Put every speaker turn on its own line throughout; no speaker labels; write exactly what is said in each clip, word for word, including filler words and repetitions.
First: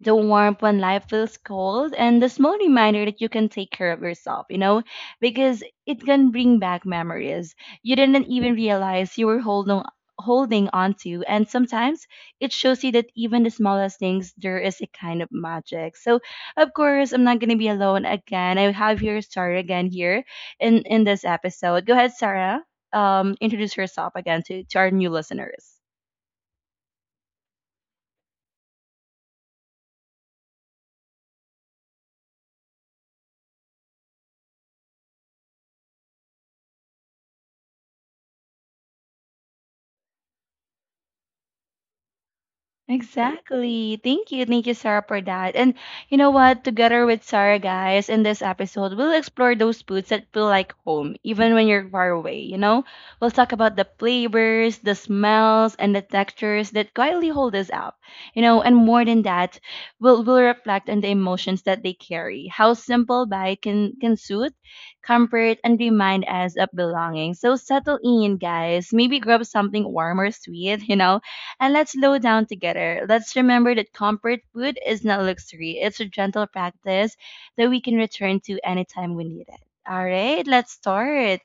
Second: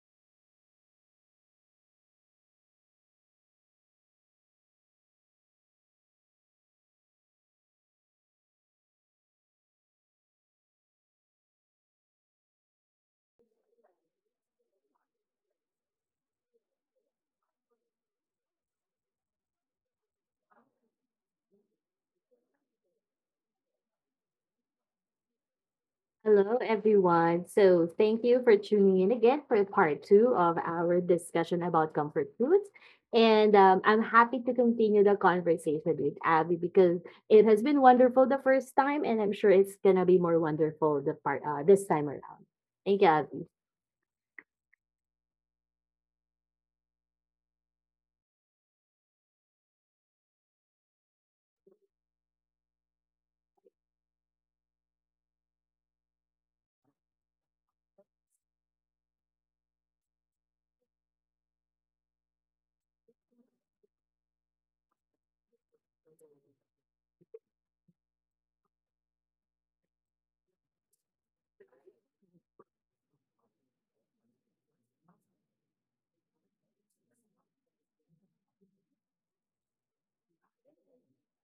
the warmth when life feels cold, and the small reminder that you can take care of yourself, you know, because it can bring back memories you didn't even realize you were holding holding on to. And sometimes it shows you that even the smallest things, there is a kind of magic. So of course, I'm not gonna be alone again. I have here Sarah again here in in this episode. Go ahead, Sarah. Um, introduce yourself again to to our new listeners.
Hello, everyone. So, thank you for tuning in again for part two of our discussion about comfort foods. And um, I'm happy to continue the conversation with Abby because it has been wonderful the first time, and I'm sure it's gonna be more wonderful the part uh, this time around. Thank you, Abby.
Exactly. Thank you. Thank you, Sarah, for that. And you know what? Together with Sarah, guys, in this episode, we'll explore those foods that feel like home, even when you're far away, you know? We'll talk about the flavors, the smells, and the textures that quietly hold us up, you know? And more than that, we'll, we'll reflect on the emotions that they carry, how simple bite can, can soothe, comfort, and remind us of belonging. So settle in, guys. Maybe grab something warm or sweet, you know? And let's slow down together. Let's remember that comfort food is not luxury, it's a gentle practice that we can return to anytime we need it. All right, let's start.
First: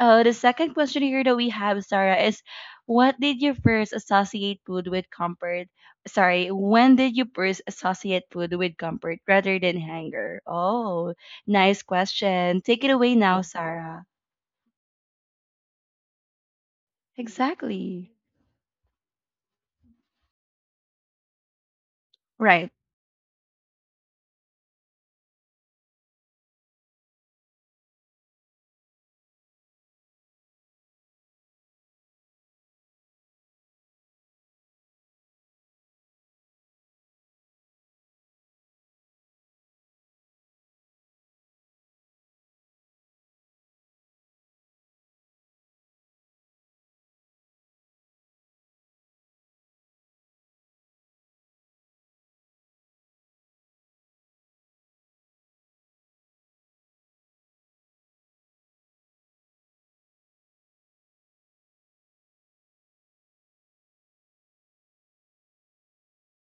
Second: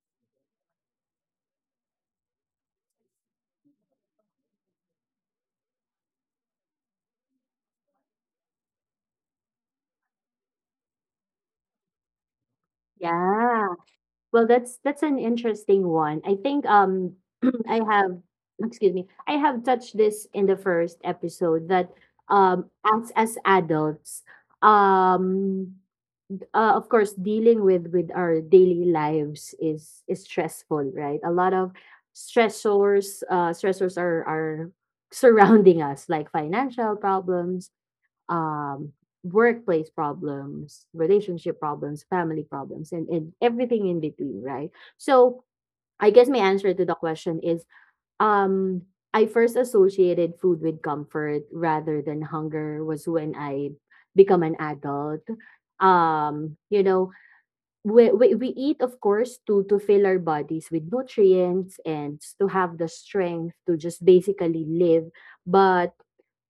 Oh, the second question here that we have, Sarah, is what did you first associate food with comfort? Sorry, when did you first associate food with comfort rather than hunger? Oh, nice question. Take it away now,
Yeah.
Sarah.
Well, that's that's an interesting one. I think um I
Exactly.
have excuse me, I have touched this in the first episode that um
Right.
as as adults, um uh, of course, dealing with with our daily lives is is stressful, right? A lot of stressors, uh stressors are are surrounding us, like financial problems, um workplace problems, relationship problems, family problems, and, and everything in between, right? So I guess my answer to the question is, um I first associated food with comfort rather than hunger was when I become an adult. um you know, we, we we eat, of course, to to fill our bodies with nutrients and to have the strength to just basically live. But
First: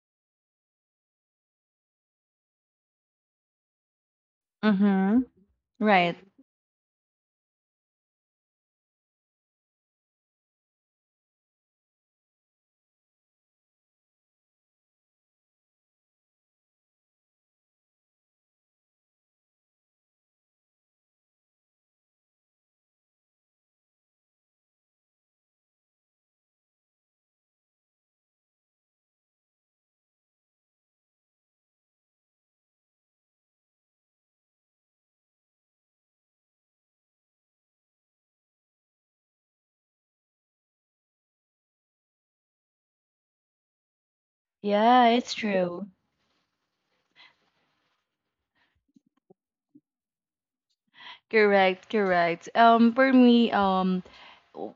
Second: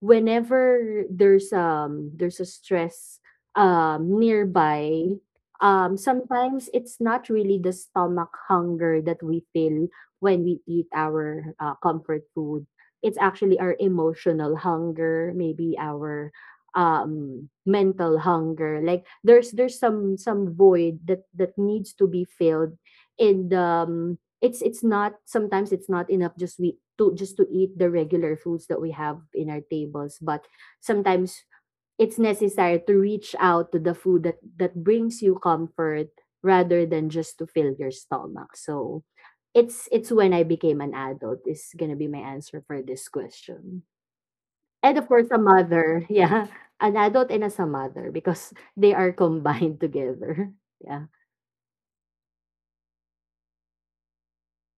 whenever there's um there's a stress um nearby,
Mm-hmm.
um
Right.
sometimes it's not really the stomach hunger that we feel when we eat our uh, comfort food. It's actually our emotional hunger, maybe our um mental hunger, like there's there's some some void that that needs to be filled in the um, it's it's not, sometimes it's not enough just we to just to eat the regular foods that we have in our tables. But sometimes it's necessary to reach out to the food that that brings you comfort rather than just to fill your stomach. So it's it's when I became an adult is going to be my answer for this question. And of
Yeah,
course,
it's
a
true.
mother. Yeah, an adult and as a mother because they are combined together. Yeah.
Correct, correct. Um, for me, um, w-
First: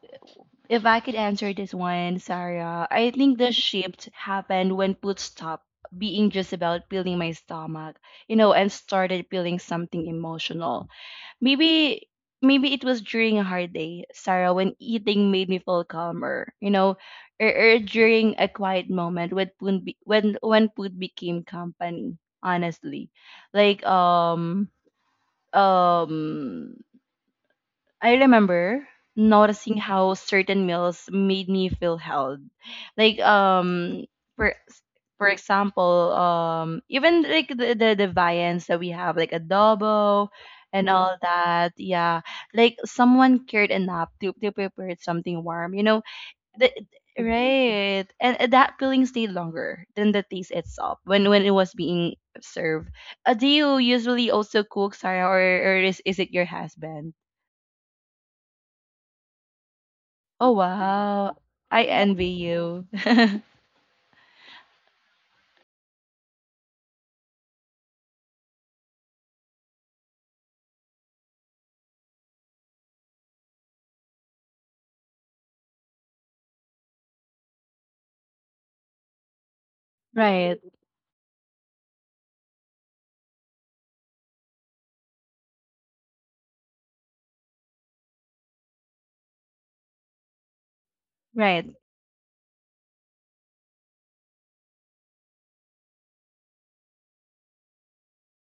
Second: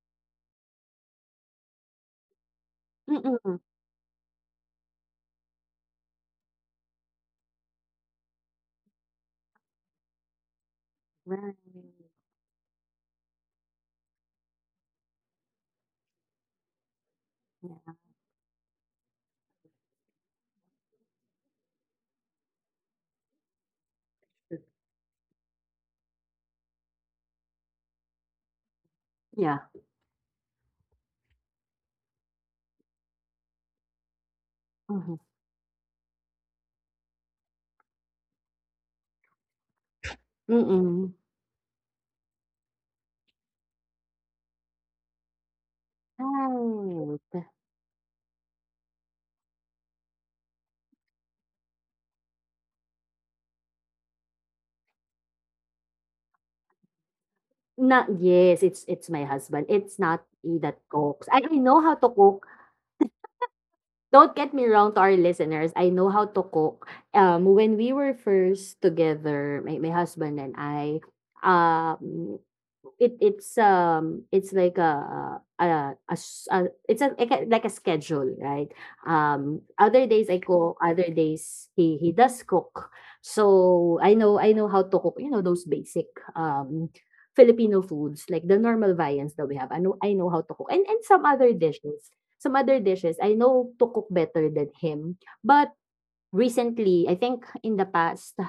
if I could answer this one, Sarah, I think the
Mm-mm.
shift happened when food stopped being just about feeling my stomach, you know, and started feeling something emotional.
Right.
Maybe, maybe it was during a hard day, Sarah, when eating made me feel calmer, you know, or, or
Yeah.
during a quiet moment when food be, when when food became company. Honestly, like um. Um, I remember
Yeah.
noticing how certain meals made me feel held. Like um for for example, um even like the the, the viands that we have like adobo and
Mm-hmm.
all that, yeah. Like someone cared enough to to prepare something warm, you know. The,
Right.
right. And and that feeling stayed longer than the taste itself when when it was being served. Uh, do you usually also cook, Sarah, or or is is it your husband?
Na yes, it's it's my husband. It's not
Oh
he that cooks.
wow.
I I know
I
how to
envy
cook.
you.
Don't get me wrong to our listeners. I know how to cook. Um, when we were first together, my, my husband and I, um, it it's um it's like a a, a, a- it's a like a like a schedule, right? Um, other days I
Right,
cook, other days he he does cook. So I know I know how to cook. You know those basic um Filipino foods like the normal viands that we have. I know I know how to cook and and some other
right.
dishes. Some other dishes I know to cook better than him, but recently, I think in the past,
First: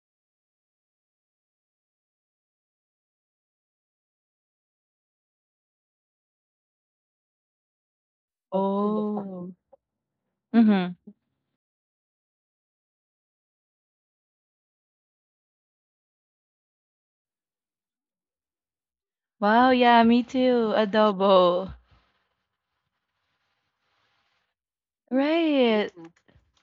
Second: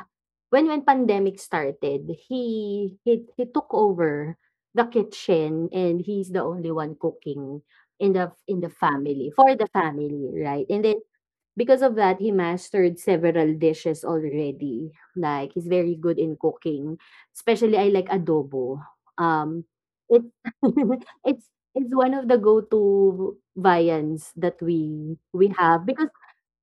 when when pandemic started, he he he took over the kitchen and he's the only one cooking in the in the family for
Oh.
the family, right? And
Mm-hmm.
then because of that, he mastered several dishes already. Like he's very good in cooking, especially I like adobo. Um,
Wow, yeah,
it
me too.
it's
Adobo.
it's one of the go-to viands that we we have
Right.
because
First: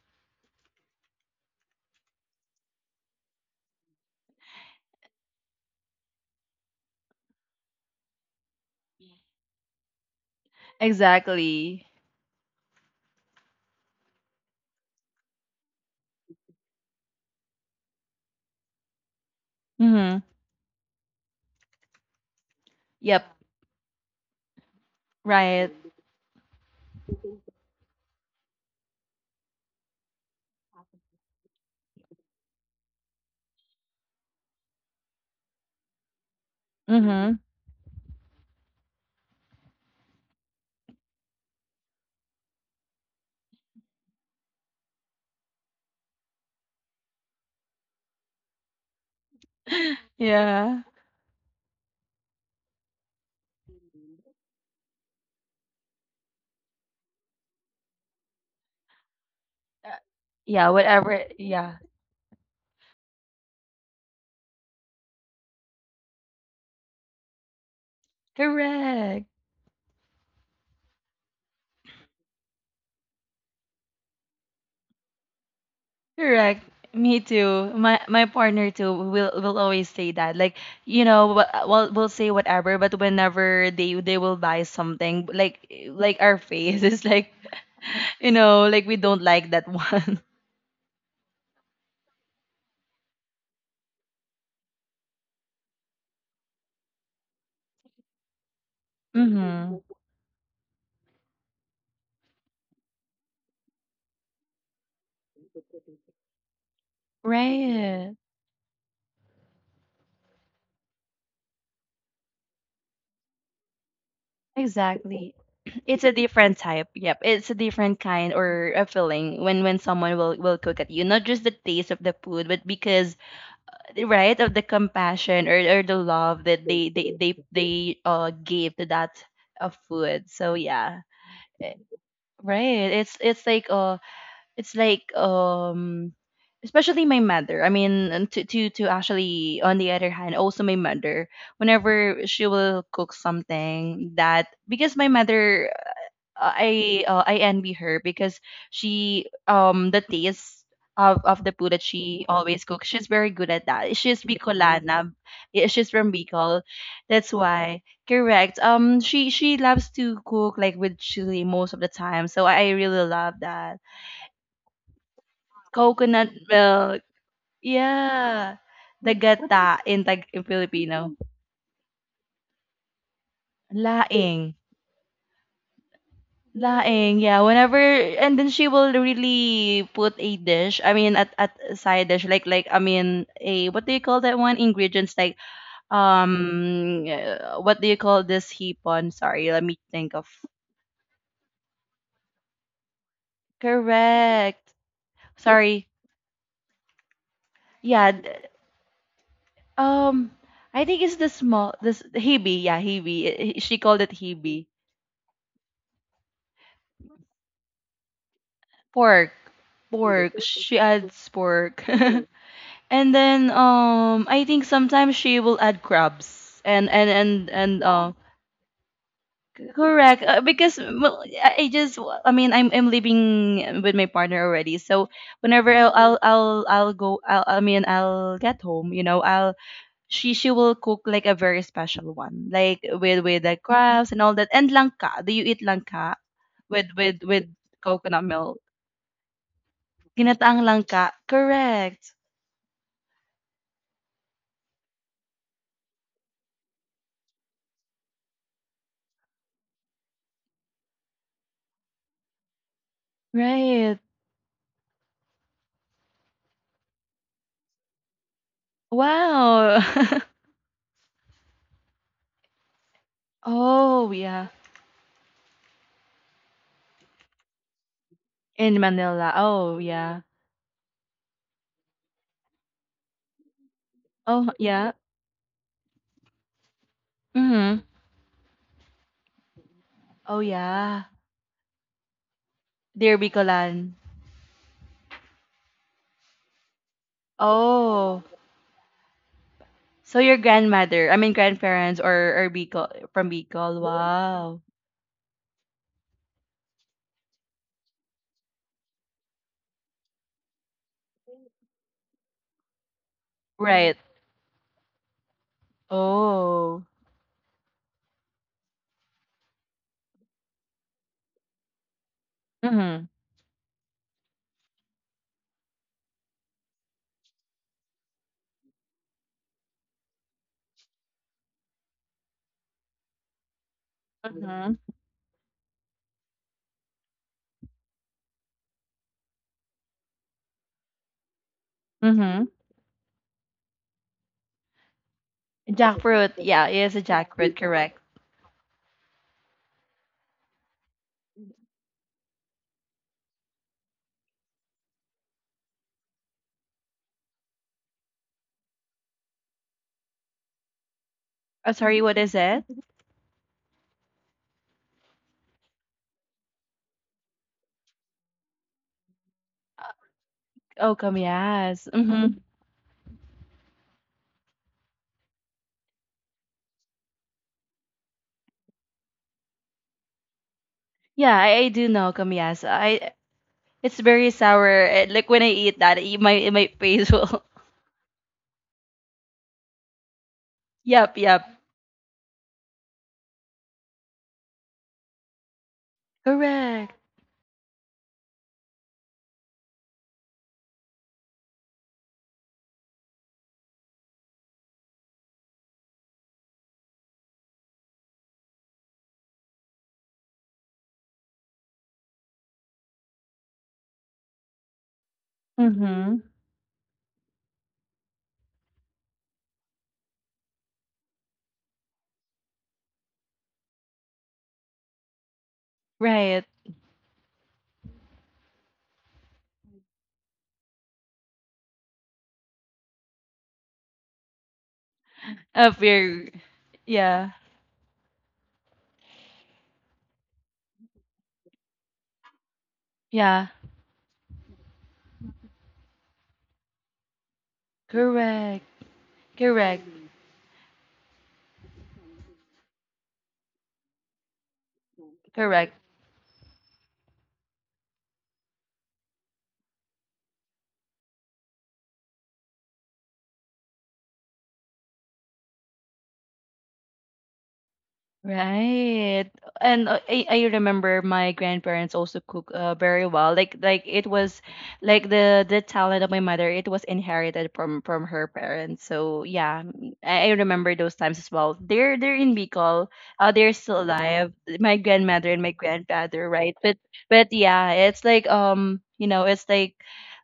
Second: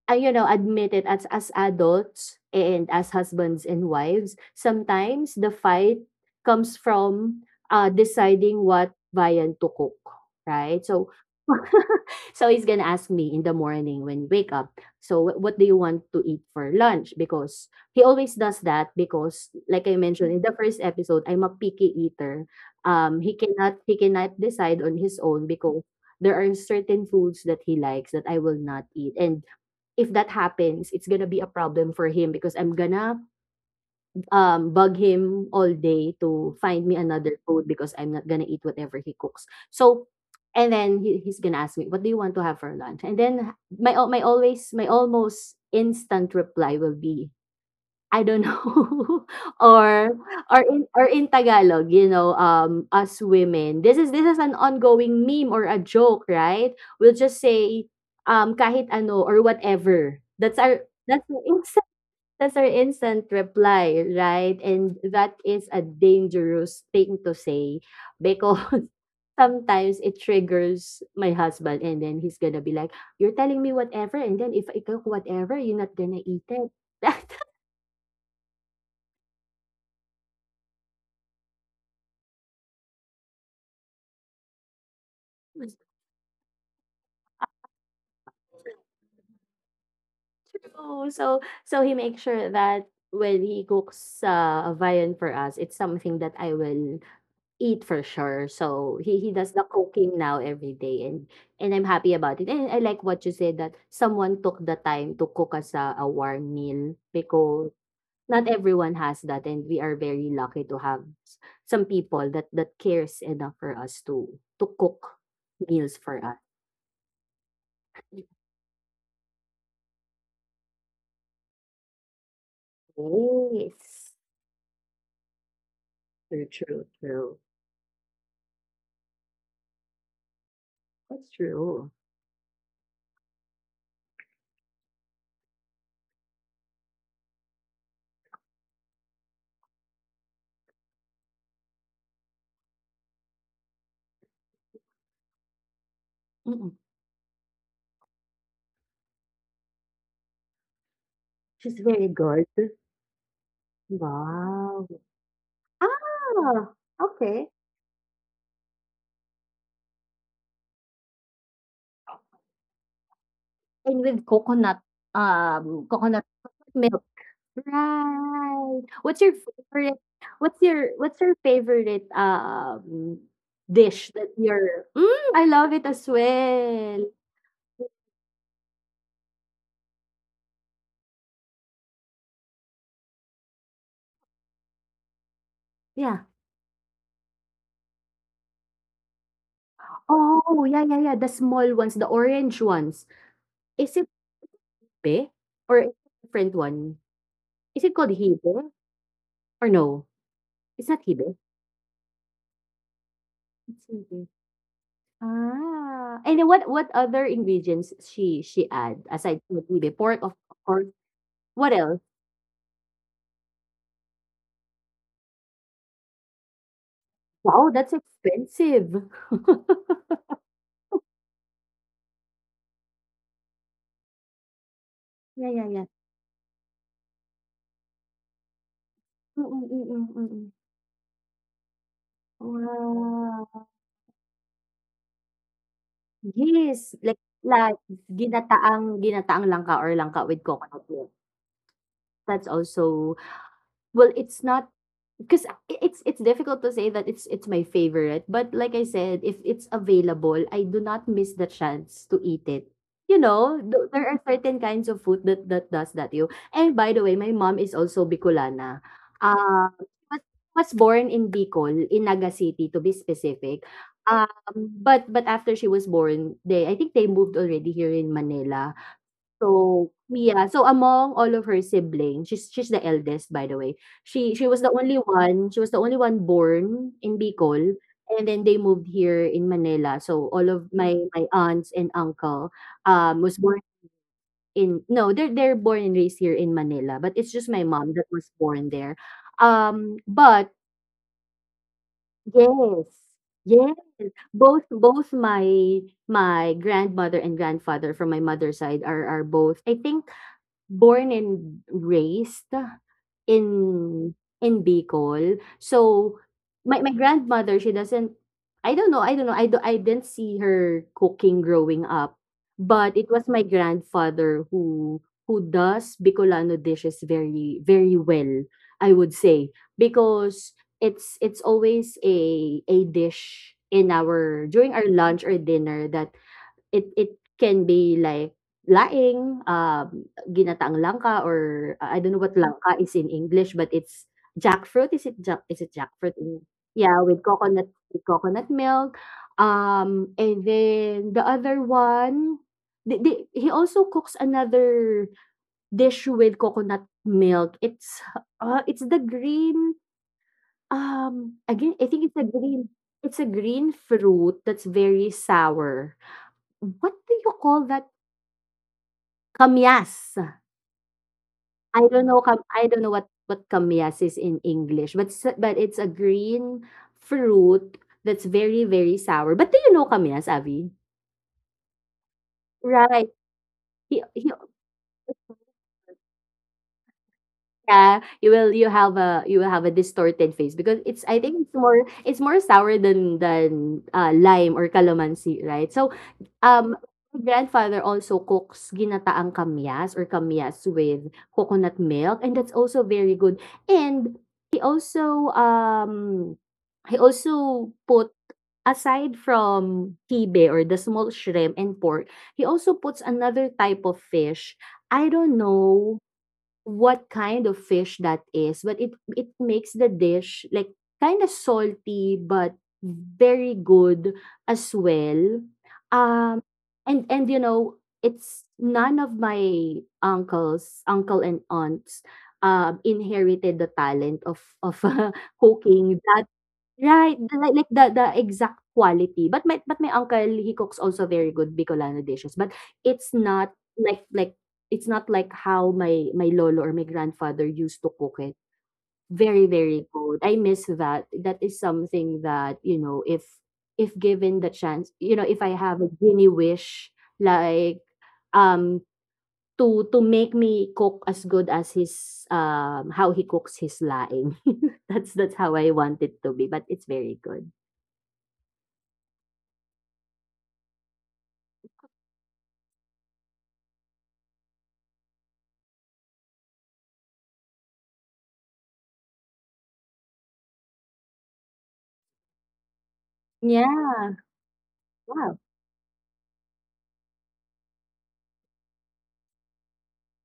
I you know, admit it, as as adults and as husbands and wives, sometimes the fight comes from uh, deciding what viand to cook, right? So
Exactly.
so he's gonna ask me in the morning when wake up. So wh- what do you want to eat for lunch? Because he always does that because, like I
Mm-hmm.
mentioned in the first episode, I'm a picky eater. Um,
Yep.
he cannot he cannot decide on his own
Right.
because there are certain foods that he likes that I will not eat, and if that happens, it's gonna be a problem for him because I'm gonna um, bug him all day to find me
Mm-hmm.
another food because I'm not gonna eat whatever he cooks. So, and then he, he's gonna ask me, "What do you want to have for lunch?" And then my al- my always my almost instant reply will be, I don't know. Or or
Yeah.
in or in Tagalog, you know, um, us women, this is this is an ongoing meme or a joke, right? We'll just say, um, kahit ano, or
Uh,
whatever. That's
Yeah,
our
whatever.
that's our
Yeah.
instant, that's our instant reply, right? And that is a dangerous thing to say because
Correct.
sometimes it triggers my husband, and then he's gonna be like, "You're telling me whatever, and then if I cook whatever, you're not gonna eat
Correct.
it."
Me too. My my partner too will will always say that. Like, you know, wh- we'll we'll say whatever, but whenever they they will buy something, like like our face is like, you know, like we don't like that one.
Oh, so so he makes sure that when he cooks uh, a viand for us, it's something that I will eat for sure. So he he does the
Mm-hmm.
cooking now every day, and and I'm happy about it. And I like what you said that someone took the time to cook us a, a warm meal because
Right.
not everyone has that, and we are very lucky to have s- some people that that cares enough for us to to cook
Exactly.
meals
It's a
for us.
different type. Yep. It's a different kind or a feeling when when someone will will cook at you. Not just the taste of the food, but because,
Yes,
right, of the compassion, or, or the love
true,
that
true,
they they they
true.
they uh gave to that uh, food. So yeah,
That's
eh,
true.
right, it's it's like uh it's like, um especially my mother. I mean, and to to to actually, on the other hand, also my mother, whenever she will cook something, that because my mother, uh, I uh, I envy her because she, um the taste of of the food
She's
that
very
she
good?
always cooks. She's very good at that. She's
Wow.
Bicolana. Yeah, she's from Bicol.
Ah,
That's
okay.
why. Correct. Um she she loves to cook like with chili most of the time. So I, I really love that.
And with coconut, um, coconut
Coconut milk.
milk.
Yeah.
Right.
The
What's your
gata
favorite,
in Tag, in
what's your
Filipino.
what's your favorite, um, dish that
Laing.
you're mm, I love it as well.
Laing, yeah. Whenever, and then she will really put a dish. I mean, at at a side dish, like like I mean, a what do you call that one? Ingredients like
Yeah.
um, uh, what do you call this hipon? Sorry, let me think of.
Oh, yeah, yeah, yeah, the small ones, the orange ones. Is it
Correct.
hibe or
Sorry.
is it a different one? Is it called
Yeah. d-
hibe or no?
Um, I
It's
think
not
it's the
hibe?
small this hibi. Yeah, hibi. Eh, she
It's
called it
hibe.
hibi.
Ah, and then what what other ingredients she she add
Pork.
aside from the tili? Pork, of
Pork.
of
She
course.
adds
What
pork.
else?
And then um I think sometimes she will add crabs and and and
Wow,
and
that's
uh
expensive.
correct, uh, because well, I I just, I mean, I'm I'm living with my partner already, so
Yeah, yeah,
whenever
yeah.
I'll I'll I'll, I'll go I'll, I mean, I'll get home, you know,
Mm,
I'll,
mm, mm, mm,
she she
mm.
will cook like a very special one, like with with the
Wow.
crabs and all that, and langka, do you eat langka with
Yes, like
with with
like
coconut milk,
ginataang ginataang langka, or langka with
ginataang
coconut
langka,
milk.
correct,
That's also, well, it's not, because it's it's difficult to say that it's it's my favorite, but like I said, if it's available, I do not miss the chance to eat it. You know, th-
right,
there are certain kinds of food that that does that to you. And by the way, my mom is also Bicolana. uh
wow.
was, was born in Bicol, in Naga City, to be specific.
Oh,
um
yeah.
but but after she was born, they, I think, they moved already here in Manila.
In Manila. Oh,
So,
yeah.
yeah, so among all of her siblings, she's she's the eldest, by the way. She she
Oh,
was the
yeah.
only one, she was the only one born in Bicol,
Mm-hmm.
and then they moved here in Manila. So
Oh,
all of my
yeah.
my aunts and uncle um
Dear
was born
Bicolan.
in, no, they're they're born and raised here in Manila, but it's just my mom that
Oh.
was born there. Um,
So your
but
grandmother, I mean grandparents, or, or
yes,
Bicol, from
yes,
Bicol. Wow.
both both my my grandmother and grandfather from my mother's side are are both, I think, born and raised in
Right.
in Bicol. So,
Oh.
my my grandmother, she doesn't, I don't know I don't know, I do I didn't see her cooking growing up, but
Mm-hmm.
it was my grandfather who who does Bicolano dishes very, very well, I would say, because it's it's always a a dish in our
Mm-hmm.
during our lunch or dinner that, It it can be like laing, um, ginataang langka, or I I don't know what
Mm-hmm.
langka is in English, but it's jackfruit, is it jack, is it jackfruit
Jackfruit.
in,
Yeah, it is
yeah,
a
with
jackfruit,
coconut,
correct.
with coconut milk. Um, and then the other one, the the he also cooks another dish with coconut milk. It's, uh, it's the green, um,
Oh,
again, I
sorry,
think it's
what
a
is it?
green, it's a green fruit that's very sour. What do you call that? Kamyas.
Oh,
I
kamyas.
don't know kam
Mm-hmm.
I don't know what what kamyas is in English, but s but it's a green fruit that's very, very sour. But do you know kamyas, Abby?
Yeah, I, I do know kamyas.
Right.
I, it's
He
very
he
sour. Eh, like when I eat that, it, my, my face will...
Yeah, you will, you have a you will have a distorted face because it's,
Yep,
I
yep.
think it's more it's more sour than than uh, lime or calamansi, right? So um
Correct.
my grandfather also cooks ginataang kamyas or kamyas with coconut milk, and that's also very good. And he also um he also put, aside from tibe or the small shrimp and pork, he also puts another type of fish. I don't know
Mm-hmm.
what kind of fish that is, but it it makes the dish like kind of salty but very good as well. Um,
Right.
and and you know, it's none of my uncles, uncle and aunts um inherited the talent of of
Up
cooking that.
your
Right,
yeah.
the, like, like the the exact quality, but my but my uncle, he cooks also very good Bicolano dishes, but it's
Yeah.
not like, like it's not like how my my lolo, or my grandfather, used to cook it.
Correct.
Very,
Correct.
very good. I miss that. That is something that, you know, if if given the chance, you know, if I
Correct.
have a genie wish, like um to to make me cook as good as his, um how he cooks his laing. That's that's how I want it to be, but it's very good.
Right. And uh, I, I remember my grandparents also cook uh, very well. Like like it was like the the talent of my mother. It was inherited from from her parents. So yeah, m- I, I remember those times as well. They're they're in Bicol. Uh, they're still
Yeah,
alive. My grandmother
wow,
and my grandfather, right? But but yeah, it's like, um, you know, it's like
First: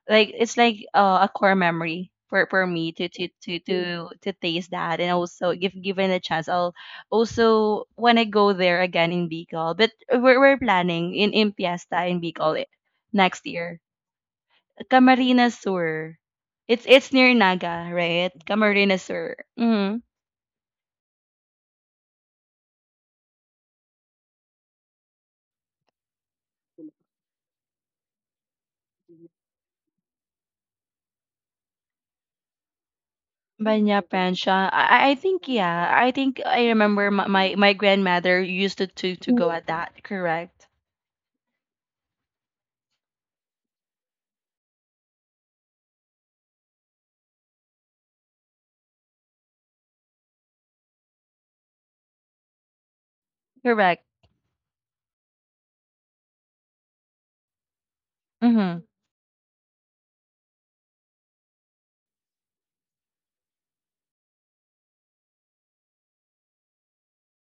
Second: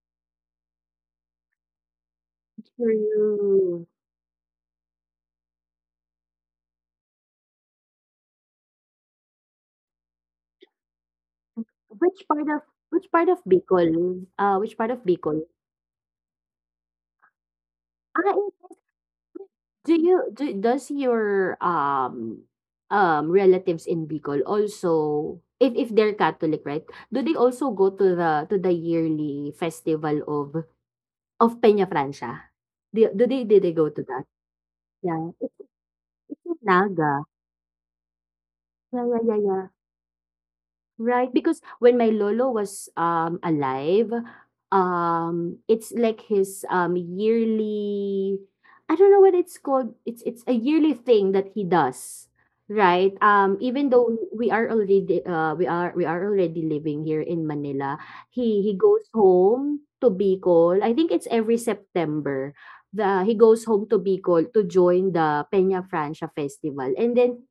like it's like, uh, a core memory for for me to to to
true.
to to taste that. And also if given a chance, I'll also when I go there again in Bicol. But we're, we're planning in, in Piesta in
Which part
Bicol
of,
I-
which part of
next year.
Bicol? Uh, which part of Bicol?
Camarines Sur. It's it's near Naga,
Ah,
right?
eh,
Camarines Sur.
do
Mm-hmm.
you do does your um um relatives in Bicol also, if if they're Catholic, right? Do they also go to the to the yearly festival of of Peña Francia? Do do they did they go
Banya
to that?
Pensha. I, I I
Yeah,
think
it's
yeah. I think
it's in
I remember
Naga.
my, my, my grandmother used to,
Yeah,
to
yeah,
to
yeah,
go at
yeah.
that. Correct.
Right, because when my lolo was um alive, um it's like his um yearly, I don't know what it's called. It's it's a yearly thing that he does. Right? Um even
Correct.
though we are already uh we are we are already living here in Manila, he he
Mm-hmm.
goes home to Bicol. I think it's every September. The He goes home to Bicol to join the Peña Francia festival. And then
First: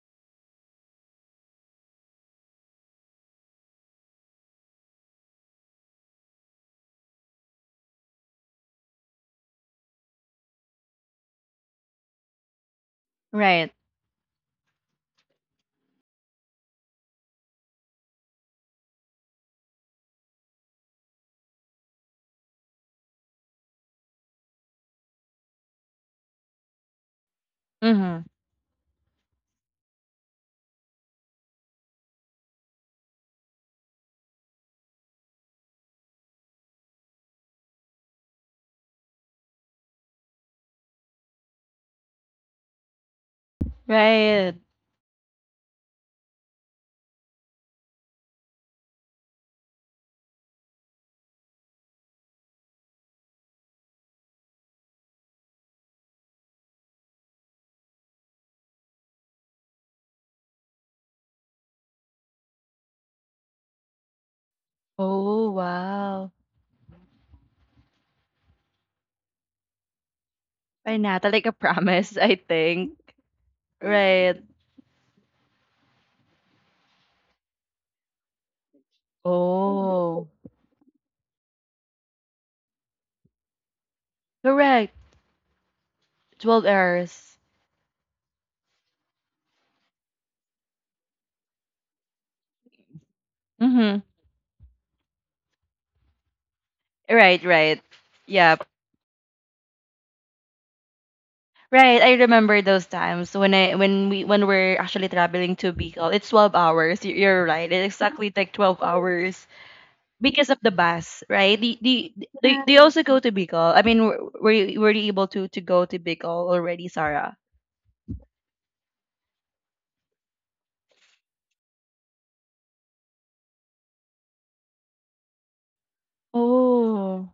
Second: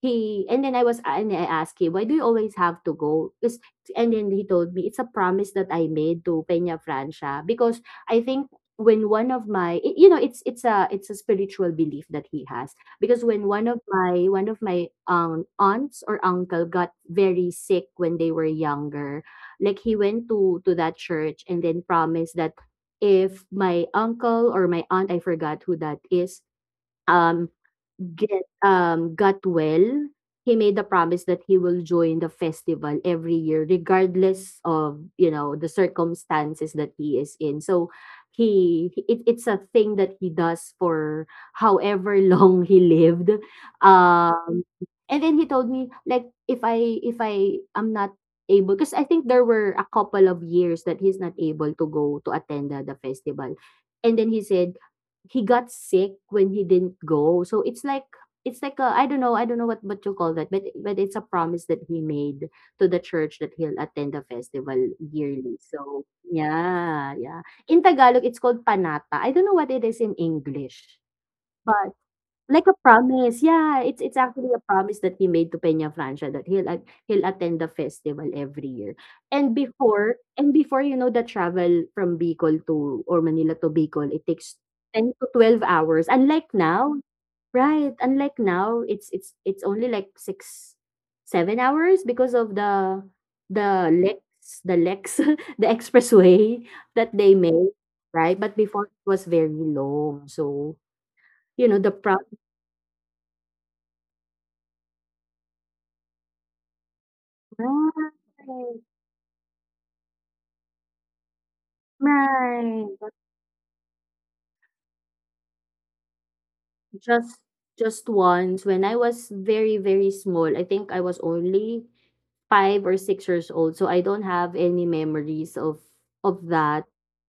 he and then I was and I asked him, why do you always have to go? 'Cause- and then he told me it's a promise that I made to Peña Francia, because I think when one of my y- you know, it's it's a it's a spiritual belief that he has, because when one
Right.
of my one of my um aunts or uncle got very sick when they were younger, like he went to to that church and then promised that if my uncle or my aunt, I forgot who that is, um
Mm-hmm.
get um got well, he made the promise that he will join the festival every year, regardless of, you know the circumstances that he is in. So he he- it, it's a thing that he does for however long he lived.
Right.
Um and then he told me, like, if I if I am not able, because I think there were a couple of years that he's not able to go, to attend the, the festival. And then he said he got sick when he didn't go. So it's like it's like a, I don't know, I don't know what what you call that, but but it's a promise that he made to the church that he'll attend the festival
Oh
yearly. So
wow.
yeah, yeah. In Tagalog, it's called panata. I don't know what it is in English,
By Nata, like a
but.
promise, I
Like a
think.
promise, yeah, it's it's
Right.
actually a promise that he made to Peña Francia that he'll at he'll attend the festival every year. And before
Oh.
and before, you know, the travel from Bicol to, or Manila to Bicol, it takes
Correct.
ten to twelve hours. Unlike
twelve
now,
hours.
right, unlike now, it's it's it's only like six seven hours because of the the
Mm-hmm.
L E X, the L E X, the expressway that they
Right,
made,
right.
right?
Yeah.
But before it was very long. So, you know, the
Right, I
pro
remember those times when I, when we, when we're actually traveling to Bicol. It's twelve hours. You- you're right. It
Right,
exactly take twelve hours because of the bus, right? The, the, they they
right.
also
But
go to Bicol. I mean, were, were you, were you able to to go to Bicol already, Sarah?
just just once when I was very, very small, I think I was only five or six years old, so I don't have any memories of of that.
Oh.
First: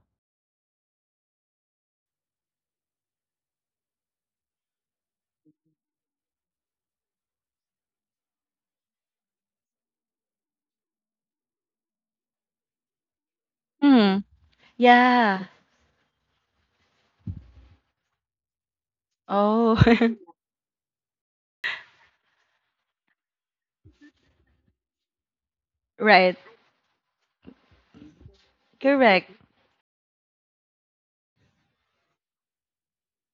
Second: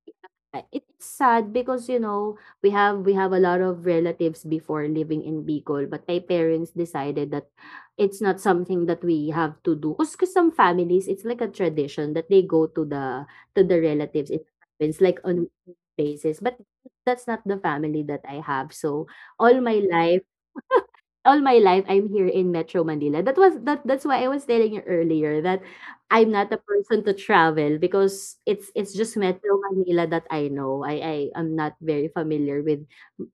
Yeah, it's sad because, you know we have we have a lot of relatives before living in Bicol, but my parents decided that it's not something that we have to do, because some families, it's like a tradition that they go to the to the
Hmm.
relatives in the province, like,
Yeah.
on basis, but that's not the family that I have. So all
Oh.
my life all my life I'm here in Metro Manila. That was that that's why I was telling you earlier that I'm
right.
not a person to travel, because it's it's just
Correct.
Metro Manila that I know. I I am not very familiar with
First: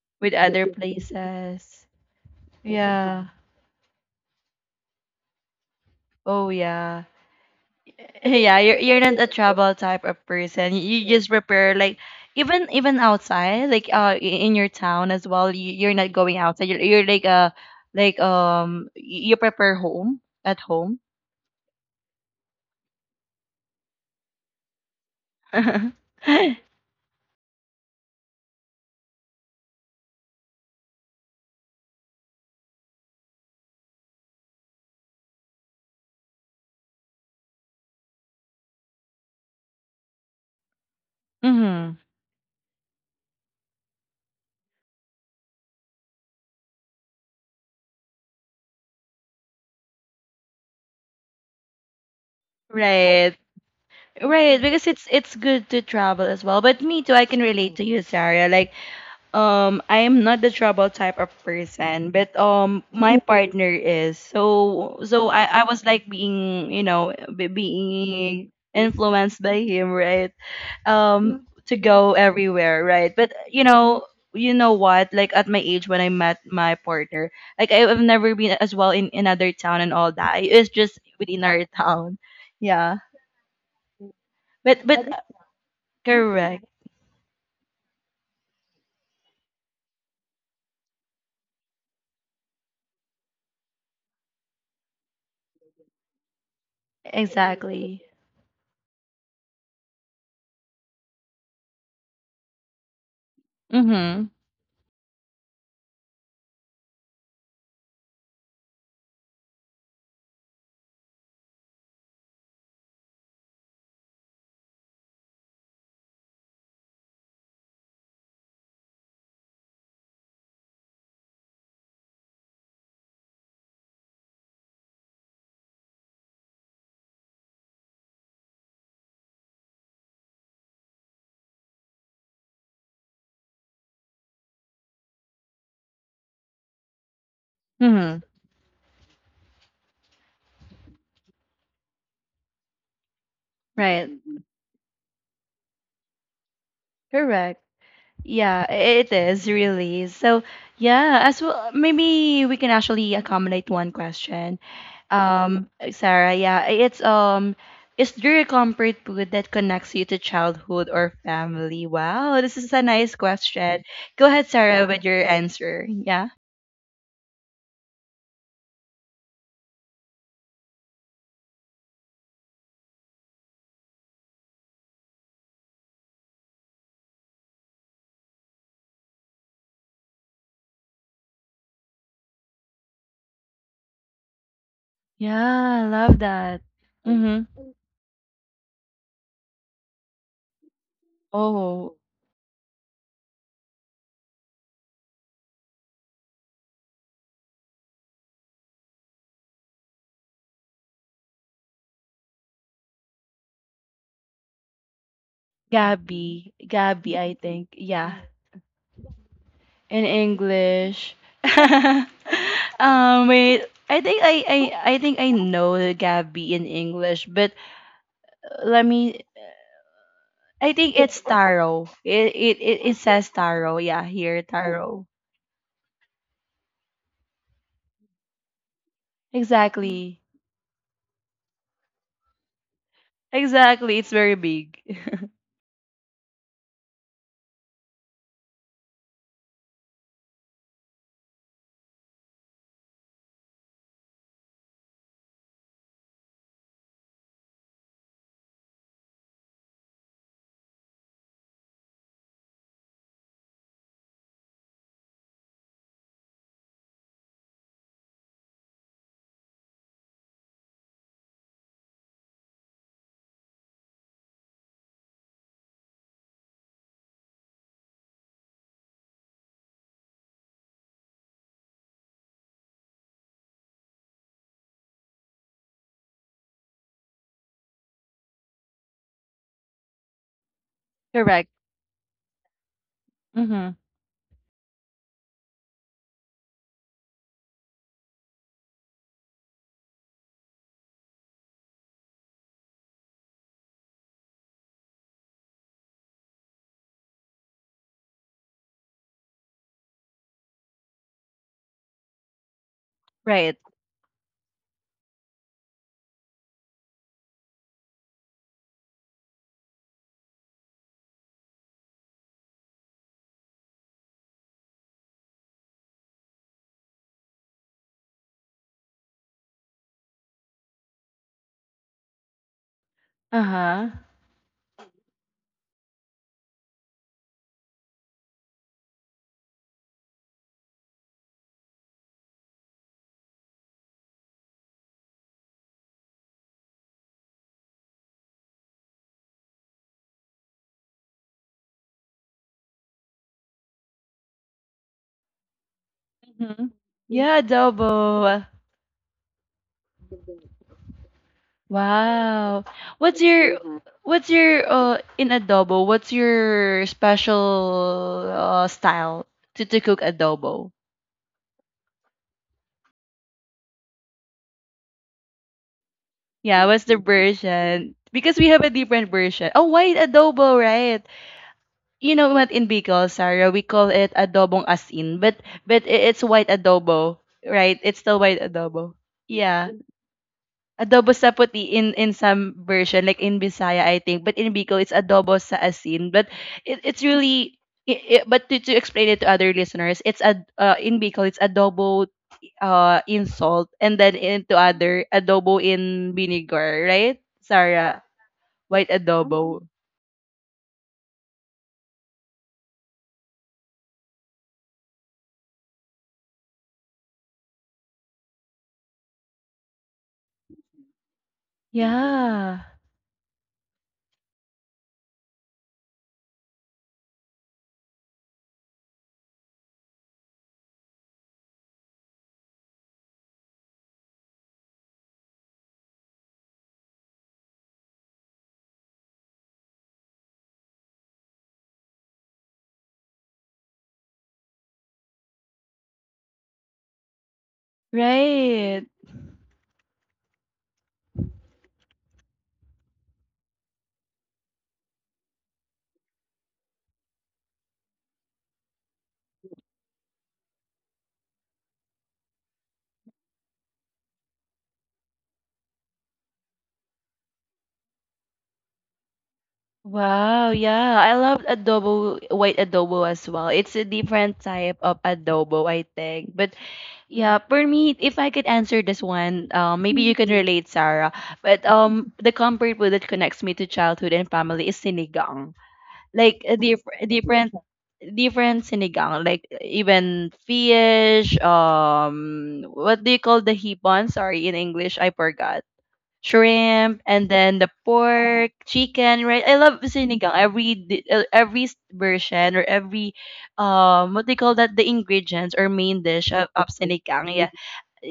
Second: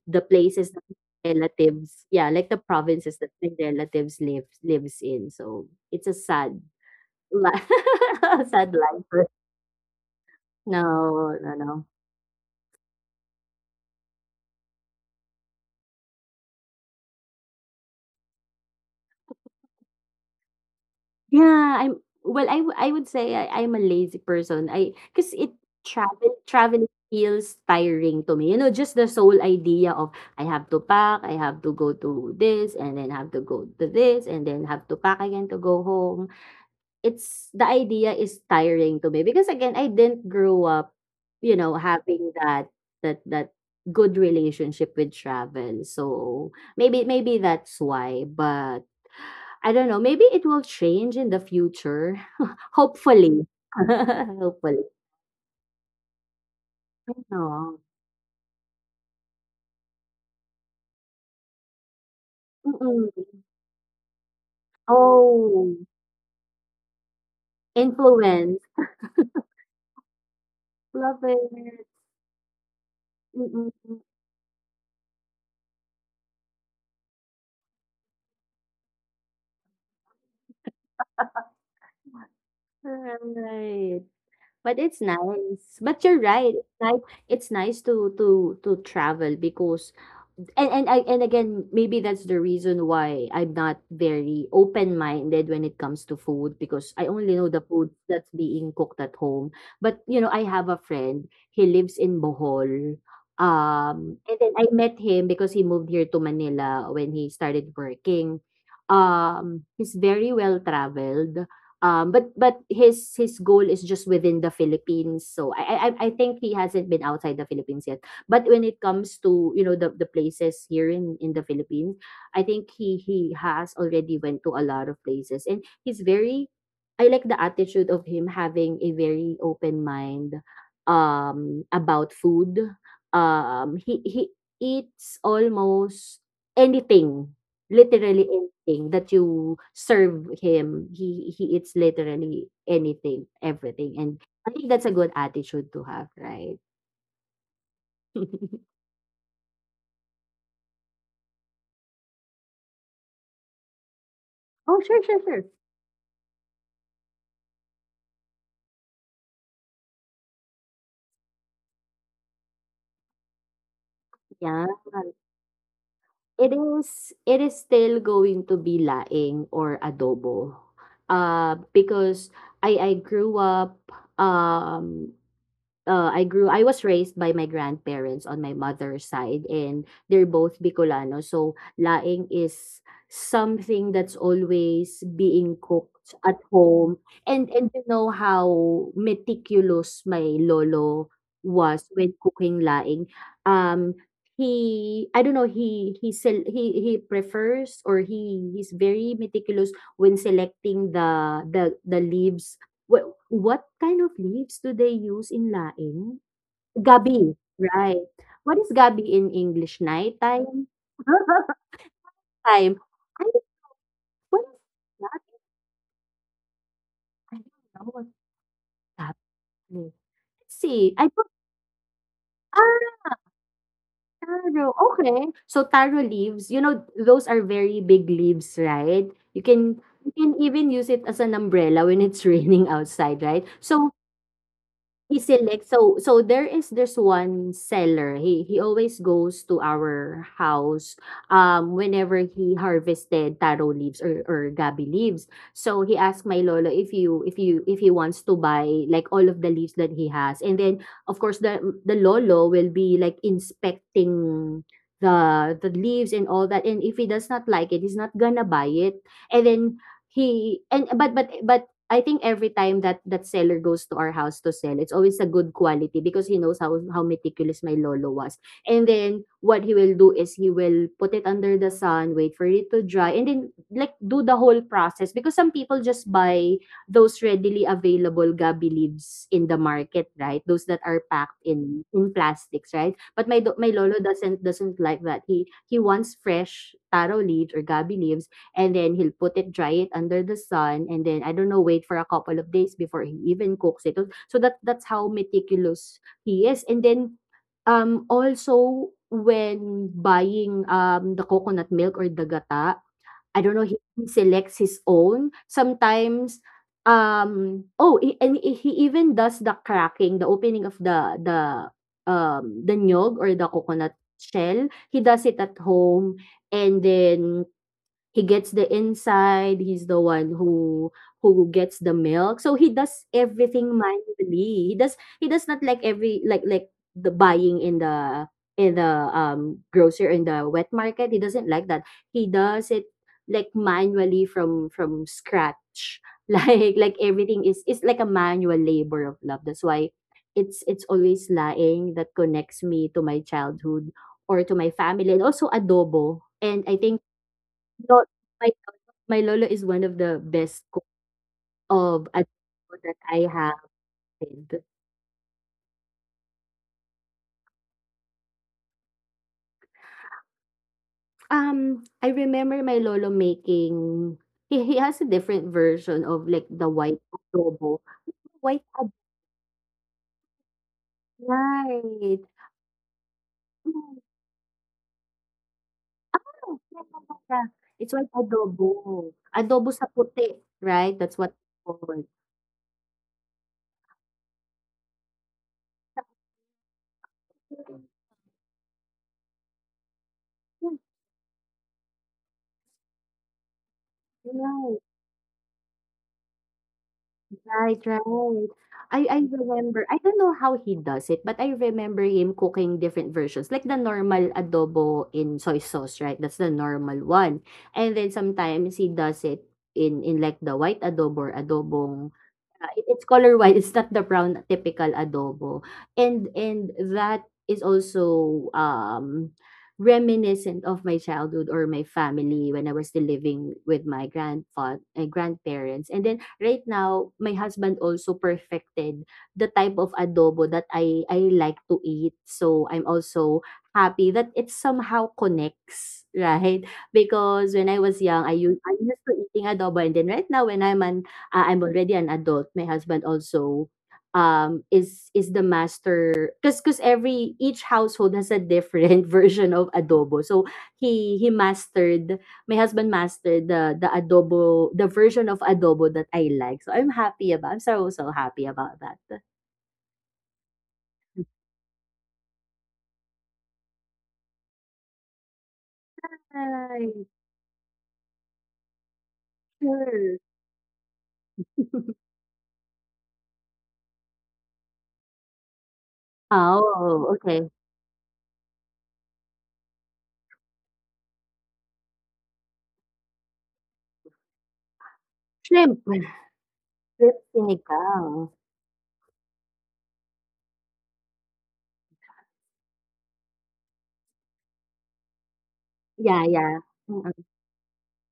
the
With other
places that my
places.
relatives, yeah, like the provinces
Yeah.
that my relatives live lives in. So it's a
Oh
sad
yeah.
li-
Yeah,
sad
you're you're not a
life.
travel type of person. You you just
No, no,
prepare
no.
like even even outside, like uh i- in your town as well. You, you're not going outside. You're, you're like uh like, um y- you prepare home at home.
Yeah, I'm well, I wou I would say I I'm a lazy person. I 'cause it travel Traveling feels tiring to me. You know, just the sole idea of, I have to pack, I have to go to this, and then have to go to this, and then have to pack again to go home. It's the idea is tiring to me because, again, I didn't grow up, you know,
Mm-hmm.
having that that that good relationship with travel. So maybe maybe that's why, but I don't know, maybe it will change in the future.
Right.
Hopefully.
Right,
Hopefully.
because it's it's good to travel as well. But me too, I can
Aw.
relate to you, Sarah. Like, Um, I am not the trouble type of person, but um, my
Mm-mm.
partner is. So, so I, I
Oh,
was like being, you know, be- being
influence.
influenced by him, right?
Love
Um, to
it.
go everywhere, right? But you
Mm-mm.
know, you know what? Like at my age when I met my partner, like I have never been as well in another town and all that. It's just within our town, yeah.
Right. But
But
it's
but
nice. But you're right,
correct,
it's nice, it's nice to to to travel, because and and I and again, maybe that's the reason why I'm not very open-minded when it comes to food, because I only know the food
exactly.
that's being cooked at home. But, you know, I have a friend. He lives in Bohol. Um,
Mhm.
and then I met him because he moved here to Manila when he started working. Um, he's very well traveled. Um, but but his his goal is just within the Philippines. So I I I I think he hasn't been outside the Philippines yet, but when it comes to, you know the, the places here in in the Philippines, I think he he has already went to a lot of places, and he's very, I like the attitude of him having a very open mind, um about food. um he he eats almost anything,
Mhm.
literally anything that you serve him. He he eats literally anything, everything.
Right.
And I think that's a good attitude to have, right?
Correct. Yeah, it is really. So, yeah, as well, maybe we can actually accommodate one question.
Oh, sure, sure, sure.
Um, Sarah, yeah, it's um, is there a comfort food that connects you to childhood or family? Wow, this is a nice question. Go ahead,
Yeah,
Sarah, with your answer. Yeah.
It is it is still going to be laing or adobo, uh, because I I grew up, um uh, I grew I was raised by my grandparents on my mother's side, and they're both Bicolano. So laing is something that's always
Yeah,
being
I
cooked
love
at
that.
home. And
Mm-hmm.
and you know how meticulous my lolo was
Oh,
when cooking laing. Um he, I don't know, he he sel- he he prefers, or he he's very meticulous when selecting the the the leaves. Wha what kind of leaves do they use in laing?
Gabby, Gabby,
Gabi,
I think.
right.
Yeah,
What is gabi in English,
in
nighttime?
English.
Time. Time. I
um, wait, I think I,
What is
I I
that?
think I know the Gabby in English,
I don't
but
know what's
let
that
me.
leaf. Let's
I
see,
think
I
it's
put,
taro. It it it, it
ah,
says taro. Yeah, here
taro,
taro.
okay. So taro leaves, you know, those are very big leaves, right? You can you
Exactly.
can even use it as an umbrella when it's raining outside, right? So,
Exactly. It's very big.
He selects so so there is this one seller. He he always goes to our house um whenever he harvested taro leaves, or or gabi leaves. So he asked my lolo if you if you if he wants to buy, like, all of the leaves that he has. And then, of course, the the lolo will be like inspecting the the leaves and all that. And if he does not like it, he's not gonna buy it. And then, he and but but but I think every time that that seller goes to our house to sell, it's always a good quality because he knows how how meticulous my lolo was. And then what he will do is he will put it under the sun, wait for it to dry, and then, like, do the whole process, because some people just buy those readily available gabi leaves in the market, right? Those that are packed
Correct.
in in plastics, right? But my do- my
Mm-hmm.
lolo doesn't doesn't like that. He he wants fresh taro leaves or gabi leaves. And then he'll put it, dry it under the sun, and then, I don't know, wait for a couple of days before he even cooks it. So that that's how meticulous he is. And then, um also, when buying um the coconut milk or the gata, I don't
Right.
know, he, he selects his own. Sometimes, um oh i- and i- he even does the cracking, the opening of the the um the nyog or the coconut shell. He does it at home, and then he gets the inside. He's the one who who gets the milk. So he does
Uh
everything
huh.
manually. He does he does not like, every like like the buying in the in the um grocer, in the wet market. He doesn't like that. He does it, like, manually from from scratch like like everything is is like a manual labor of love. That's why it's it's always laing that connects me to my childhood or to my family. And also adobo. And
Mm-hmm.
I think,
Yeah,
Lo
adobo.
my lolo my lolo is one of the best cook of
Wow.
adobo that I
What's
have.
your Mhm. what's
And,
your uh in adobo? What's your special uh, style to, to cook adobo?
um, I remember my lolo making, he he has a different version of, like, the
Yeah, what's
white
the
adobo.
version? Because we
White
have a
adobo,
different version. Oh, white adobo, right?
right.
You know what, in Bicol, Sarah, we call
Mm,
it adobong asin, but but I- it's white
true. Yeah, yeah, yeah,
adobo,
yeah.
right?
It's
It's
white
still white adobo.
adobo. Adobo
Yeah.
sa puti, right?
Adobo
That's what
sa
it's
puti in
called.
in some version, like in Bisaya, I think. But in Bicol, it's adobo sa asin. But it, it's really, I I but to, to explain it to other listeners, it's ad,
Yeah,
uh, in Bicol, it's adobo, uh, in salt, and then
yeah,
into
right.
other adobo in vinegar, right?
Right,
Sarah,
right.
white. Oh,
I I
adobo.
remember, I don't know how he does it, but I remember him cooking different versions, like the normal adobo in soy sauce, right? That's the normal one. And then sometimes he does it in in, like, the white adobo or adobong.
Yeah,
Yeah, it- it's color white. It's not the brown typical adobo. And and that is also um reminiscent of my childhood or my family when I was still living with my grandfather and grandparents. And then right now, my husband also perfected the type of adobo that I I like to eat. So I'm also happy that it somehow connects, right? Because when I was young, I used I'm
right.
used to eating adobo, and then right now when I'm an uh, I'm already an adult. My husband also um is is the master because because every each household has a different version of adobo, so he he mastered, my husband mastered the the adobo the version of adobo that I like, so i'm happy about I'm so so happy about that.
Wow, yeah. I love adobo, white adobo as well. It's a different type of adobo, I think. But
Right,
yeah, for me, if I could answer this one, uh, maybe
sure.
you can Mm. relate, Sarah. But um, the comfort food that connects me to childhood and family is sinigang. Like a diff
Oh, okay.
different, different sinigang. Like even fish. Um, what do you call the hipon? Sorry, in English, I forgot.
Shrimp.
Shrimp,
Shrimp
and then the
sinigang.
pork, chicken, right? I love sinigang. Every di- uh, every s- version, or every um what they call that, the ingredients or main
Yeah,
dish of,
yeah.
of
Mm,
sinigang, yeah,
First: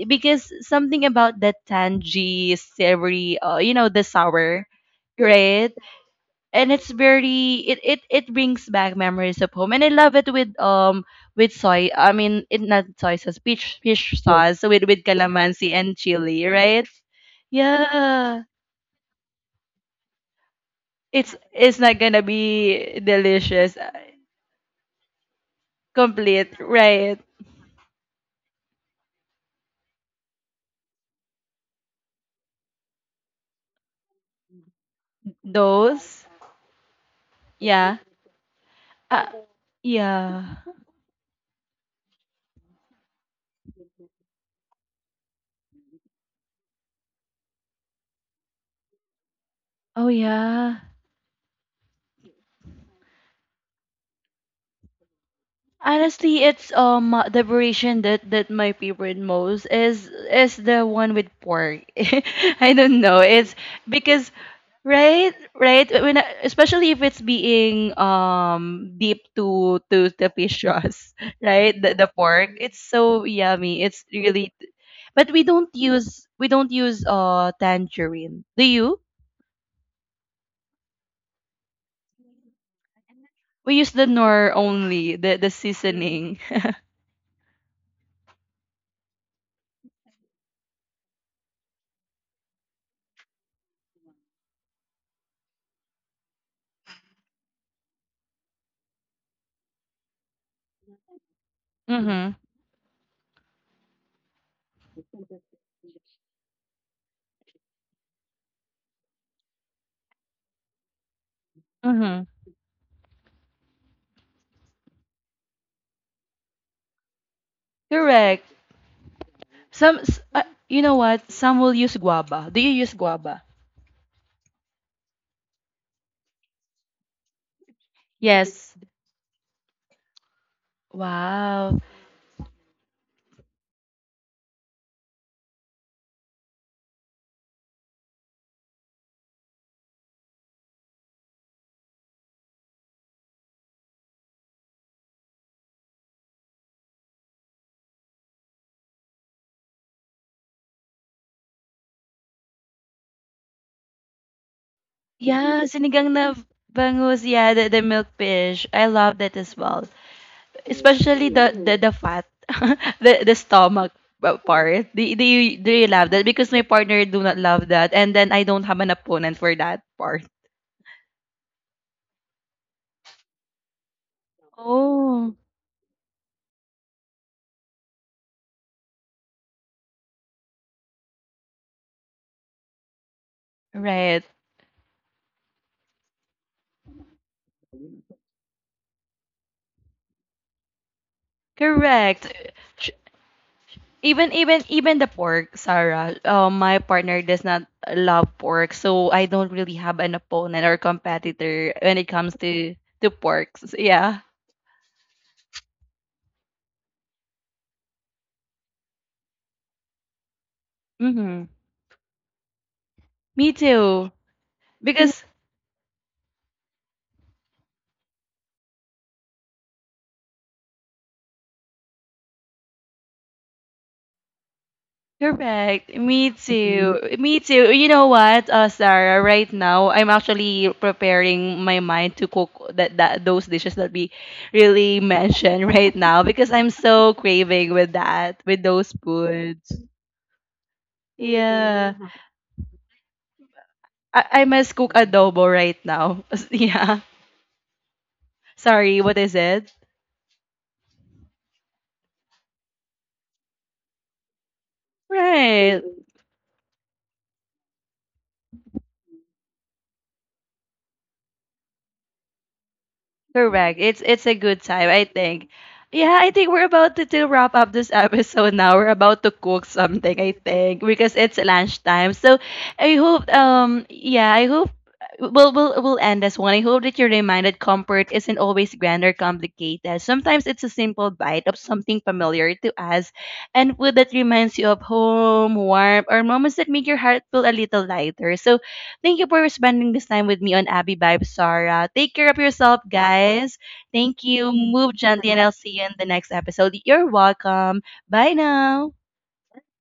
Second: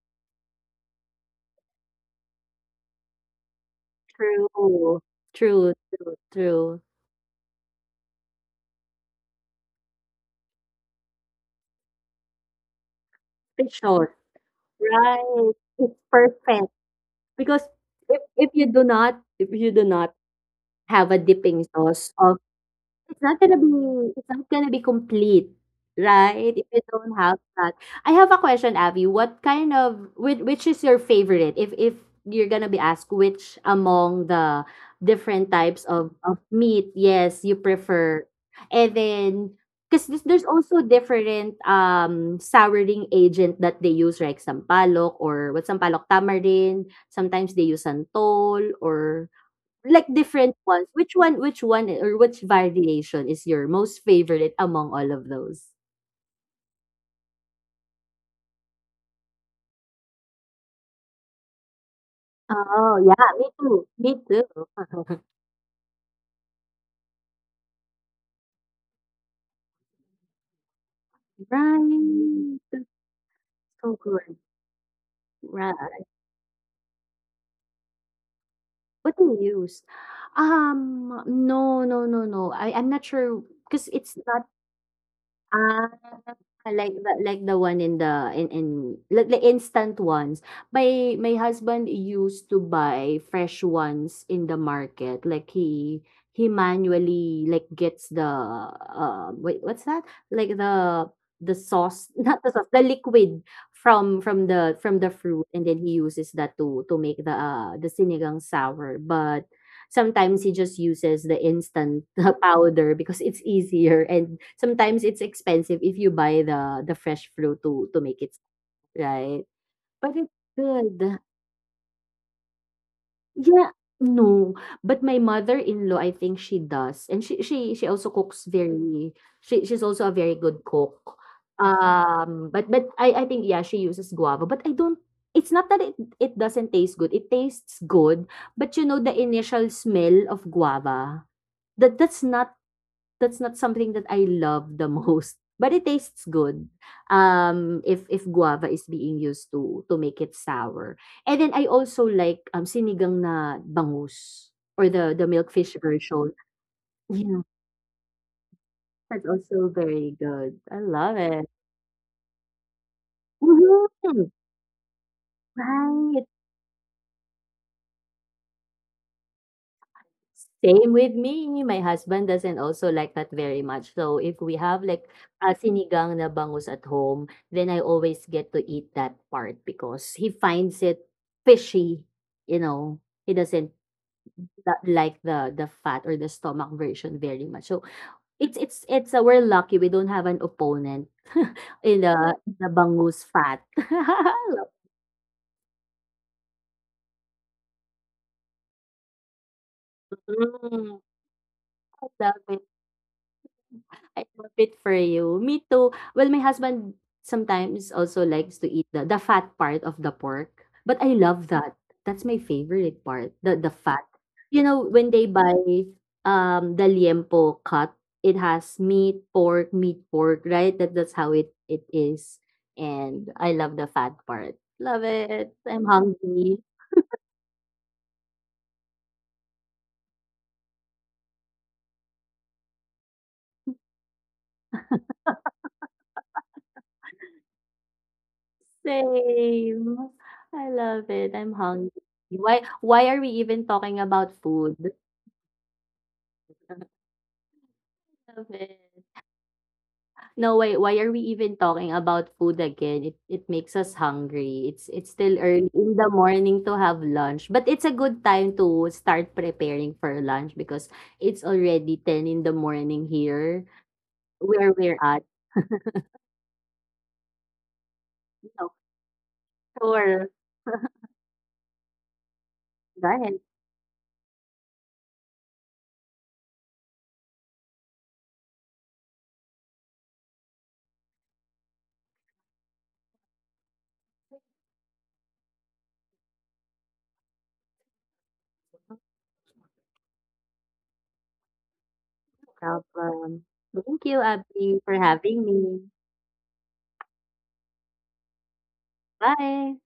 because something about that tangy, savory, uh, you know, the sour,
true.
right?
True, true,
And
true.
it's very it, it it brings back memories of home, and I love it with um with soy, I mean, it not soy sauce,
Fish.
fish fish Yes. sauce with with
Right,
calamansi
it's
and chili,
perfect
right?
because if
Yeah,
if you do not if you do not have a
it's
dipping
it's not
sauce
gonna
of.
be
It's not gonna be,
delicious, uh,
it's not gonna be complete,
complete,
right, if you don't
right?
have that. I have a question, Abby. What kind of which which is your favorite? If if you're gonna be asked, which among the different types of
Those,
of meat, yes, you
yeah,
prefer. And
uh,
then, because there's
yeah.
also different um souring agent that they use, like sampalok, or what, sampalok, tamarind. Sometimes they use santol or
Oh
like different
yeah.
ones. Which one which one or which variation is your most favorite among all of those?
Honestly, it's um the variation that that my favorite most is is the one with pork. I don't
Oh,
know.
yeah, me
It's
too. Me
because
too.
right, right when I- especially if it's being um deep to to the fish sauce, right? The the pork.
Right.
It's
That's
so yummy.
so
It's
good.
really but we don't
Right.
use, we don't use uh tangerine. Do you?
What do you use? Um, no, no, no, no. I, I'm not sure
We
because
use the
it's not.
nor only the the
Ah,
seasoning.
like the like the one in the in in like the instant ones. My my husband used to buy fresh ones in the market. Like he he manually like gets the uh wait, what's that? Like the the sauce, not
Mhm.
the sauce, the liquid from from the from the fruit, and then he uses that to to make the uh the sinigang sour. But sometimes he just uses the instant
Mhm.
powder because it's easier, and sometimes it's expensive if you buy the the fresh fruit to to make it,
Correct.
right?
Some,
But
s-
it's
uh, you know
good.
what? Some will use guava. Do you use guava?
Yeah, no. But my mother-in-law, I think she does. And she she she also cooks
Yes.
very, she she's also a very good cook.
Wow.
Um, but but I I think, yeah, she uses guava, but I don't, it's not that it, it doesn't taste good. It tastes good, but you know the initial smell of guava. That that's not that's not something that I love the most, but it tastes good. Um, if if guava is being used to to make it sour. And then I also like um sinigang na bangus, or the the
Yeah,
milkfish
sinigang na
version.
bangus.
Yeah,
Yeah, the, the milk fish. I love
that's
that as
also
well.
very good. I love
Especially the,
it.
the, the fat, the the stomach
Mhm,
uh, part. Do, do you, do you love that?
right.
Because my partner do not love that, and then I don't have an opponent for that part.
Same with me. My husband doesn't also like that very much. So if we have like a sinigang na bangus at home, then I always get to eat that part because he finds it fishy. You know, he doesn't
Right.
tha- like the the fat or the stomach version very much. So it's it's it's uh, we're lucky we don't have an opponent in the
Correct.
the bangus fat.
Even, even, even the pork, Sarah. Uh, my partner does not love pork, so I don't really have an opponent or
Mm,
competitor when it
I
comes
love it.
to to pork. So, yeah.
I love it for you. Me too. Well, my husband sometimes also likes to eat the the fat part of the pork, but I
Mm-hmm.
love that. That's my favorite part,
Me
the the fat.
too.
You know, when
Because
they buy um the liempo cut, it has meat, pork, meat, pork, right? That that's how it it is. And I love the fat part. Love it. I'm
correct. Me Mhm.
hungry.
too. Me too. You know what, uh, Sarah? Right now, I'm actually preparing my mind to cook that, that those dishes that we really mentioned right now because I'm so craving with that, with those foods.
Same. I love it. I'm
Yeah.
hungry. Why why are we even talking
I, I
about
must cook
food?
adobo right now. yeah.
Love
Sorry,
it.
what is it?
No, why why are we even talking about food again? It it makes us hungry. It's it's still early
Right.
in the morning to have lunch, but it's a good time to start preparing for lunch because it's already ten in the morning here
Correct. It's it's a good
where
time,
we're
I
at.
think. Yeah, I think we're about to, to wrap up this episode
So,
now. We're about to cook something,
sure.
I think, because it's lunchtime. So I
Go
hope,
ahead.
um yeah, I hope we'll we'll we'll end this one. I hope that you're reminded comfort isn't always grand or complicated. Sometimes it's a simple bite of something familiar to us, and food that reminds you of home, warmth, or moments that make your heart feel a little lighter. So thank you for spending this time with me on Abby Vibe, Sarah. Take care of
No
yourself,
problem.
guys.
Thank you,
Thank you.
Abby, for
Move gently, and
having
I'll see you
me.
in the next episode. You're welcome. Bye now.
Bye.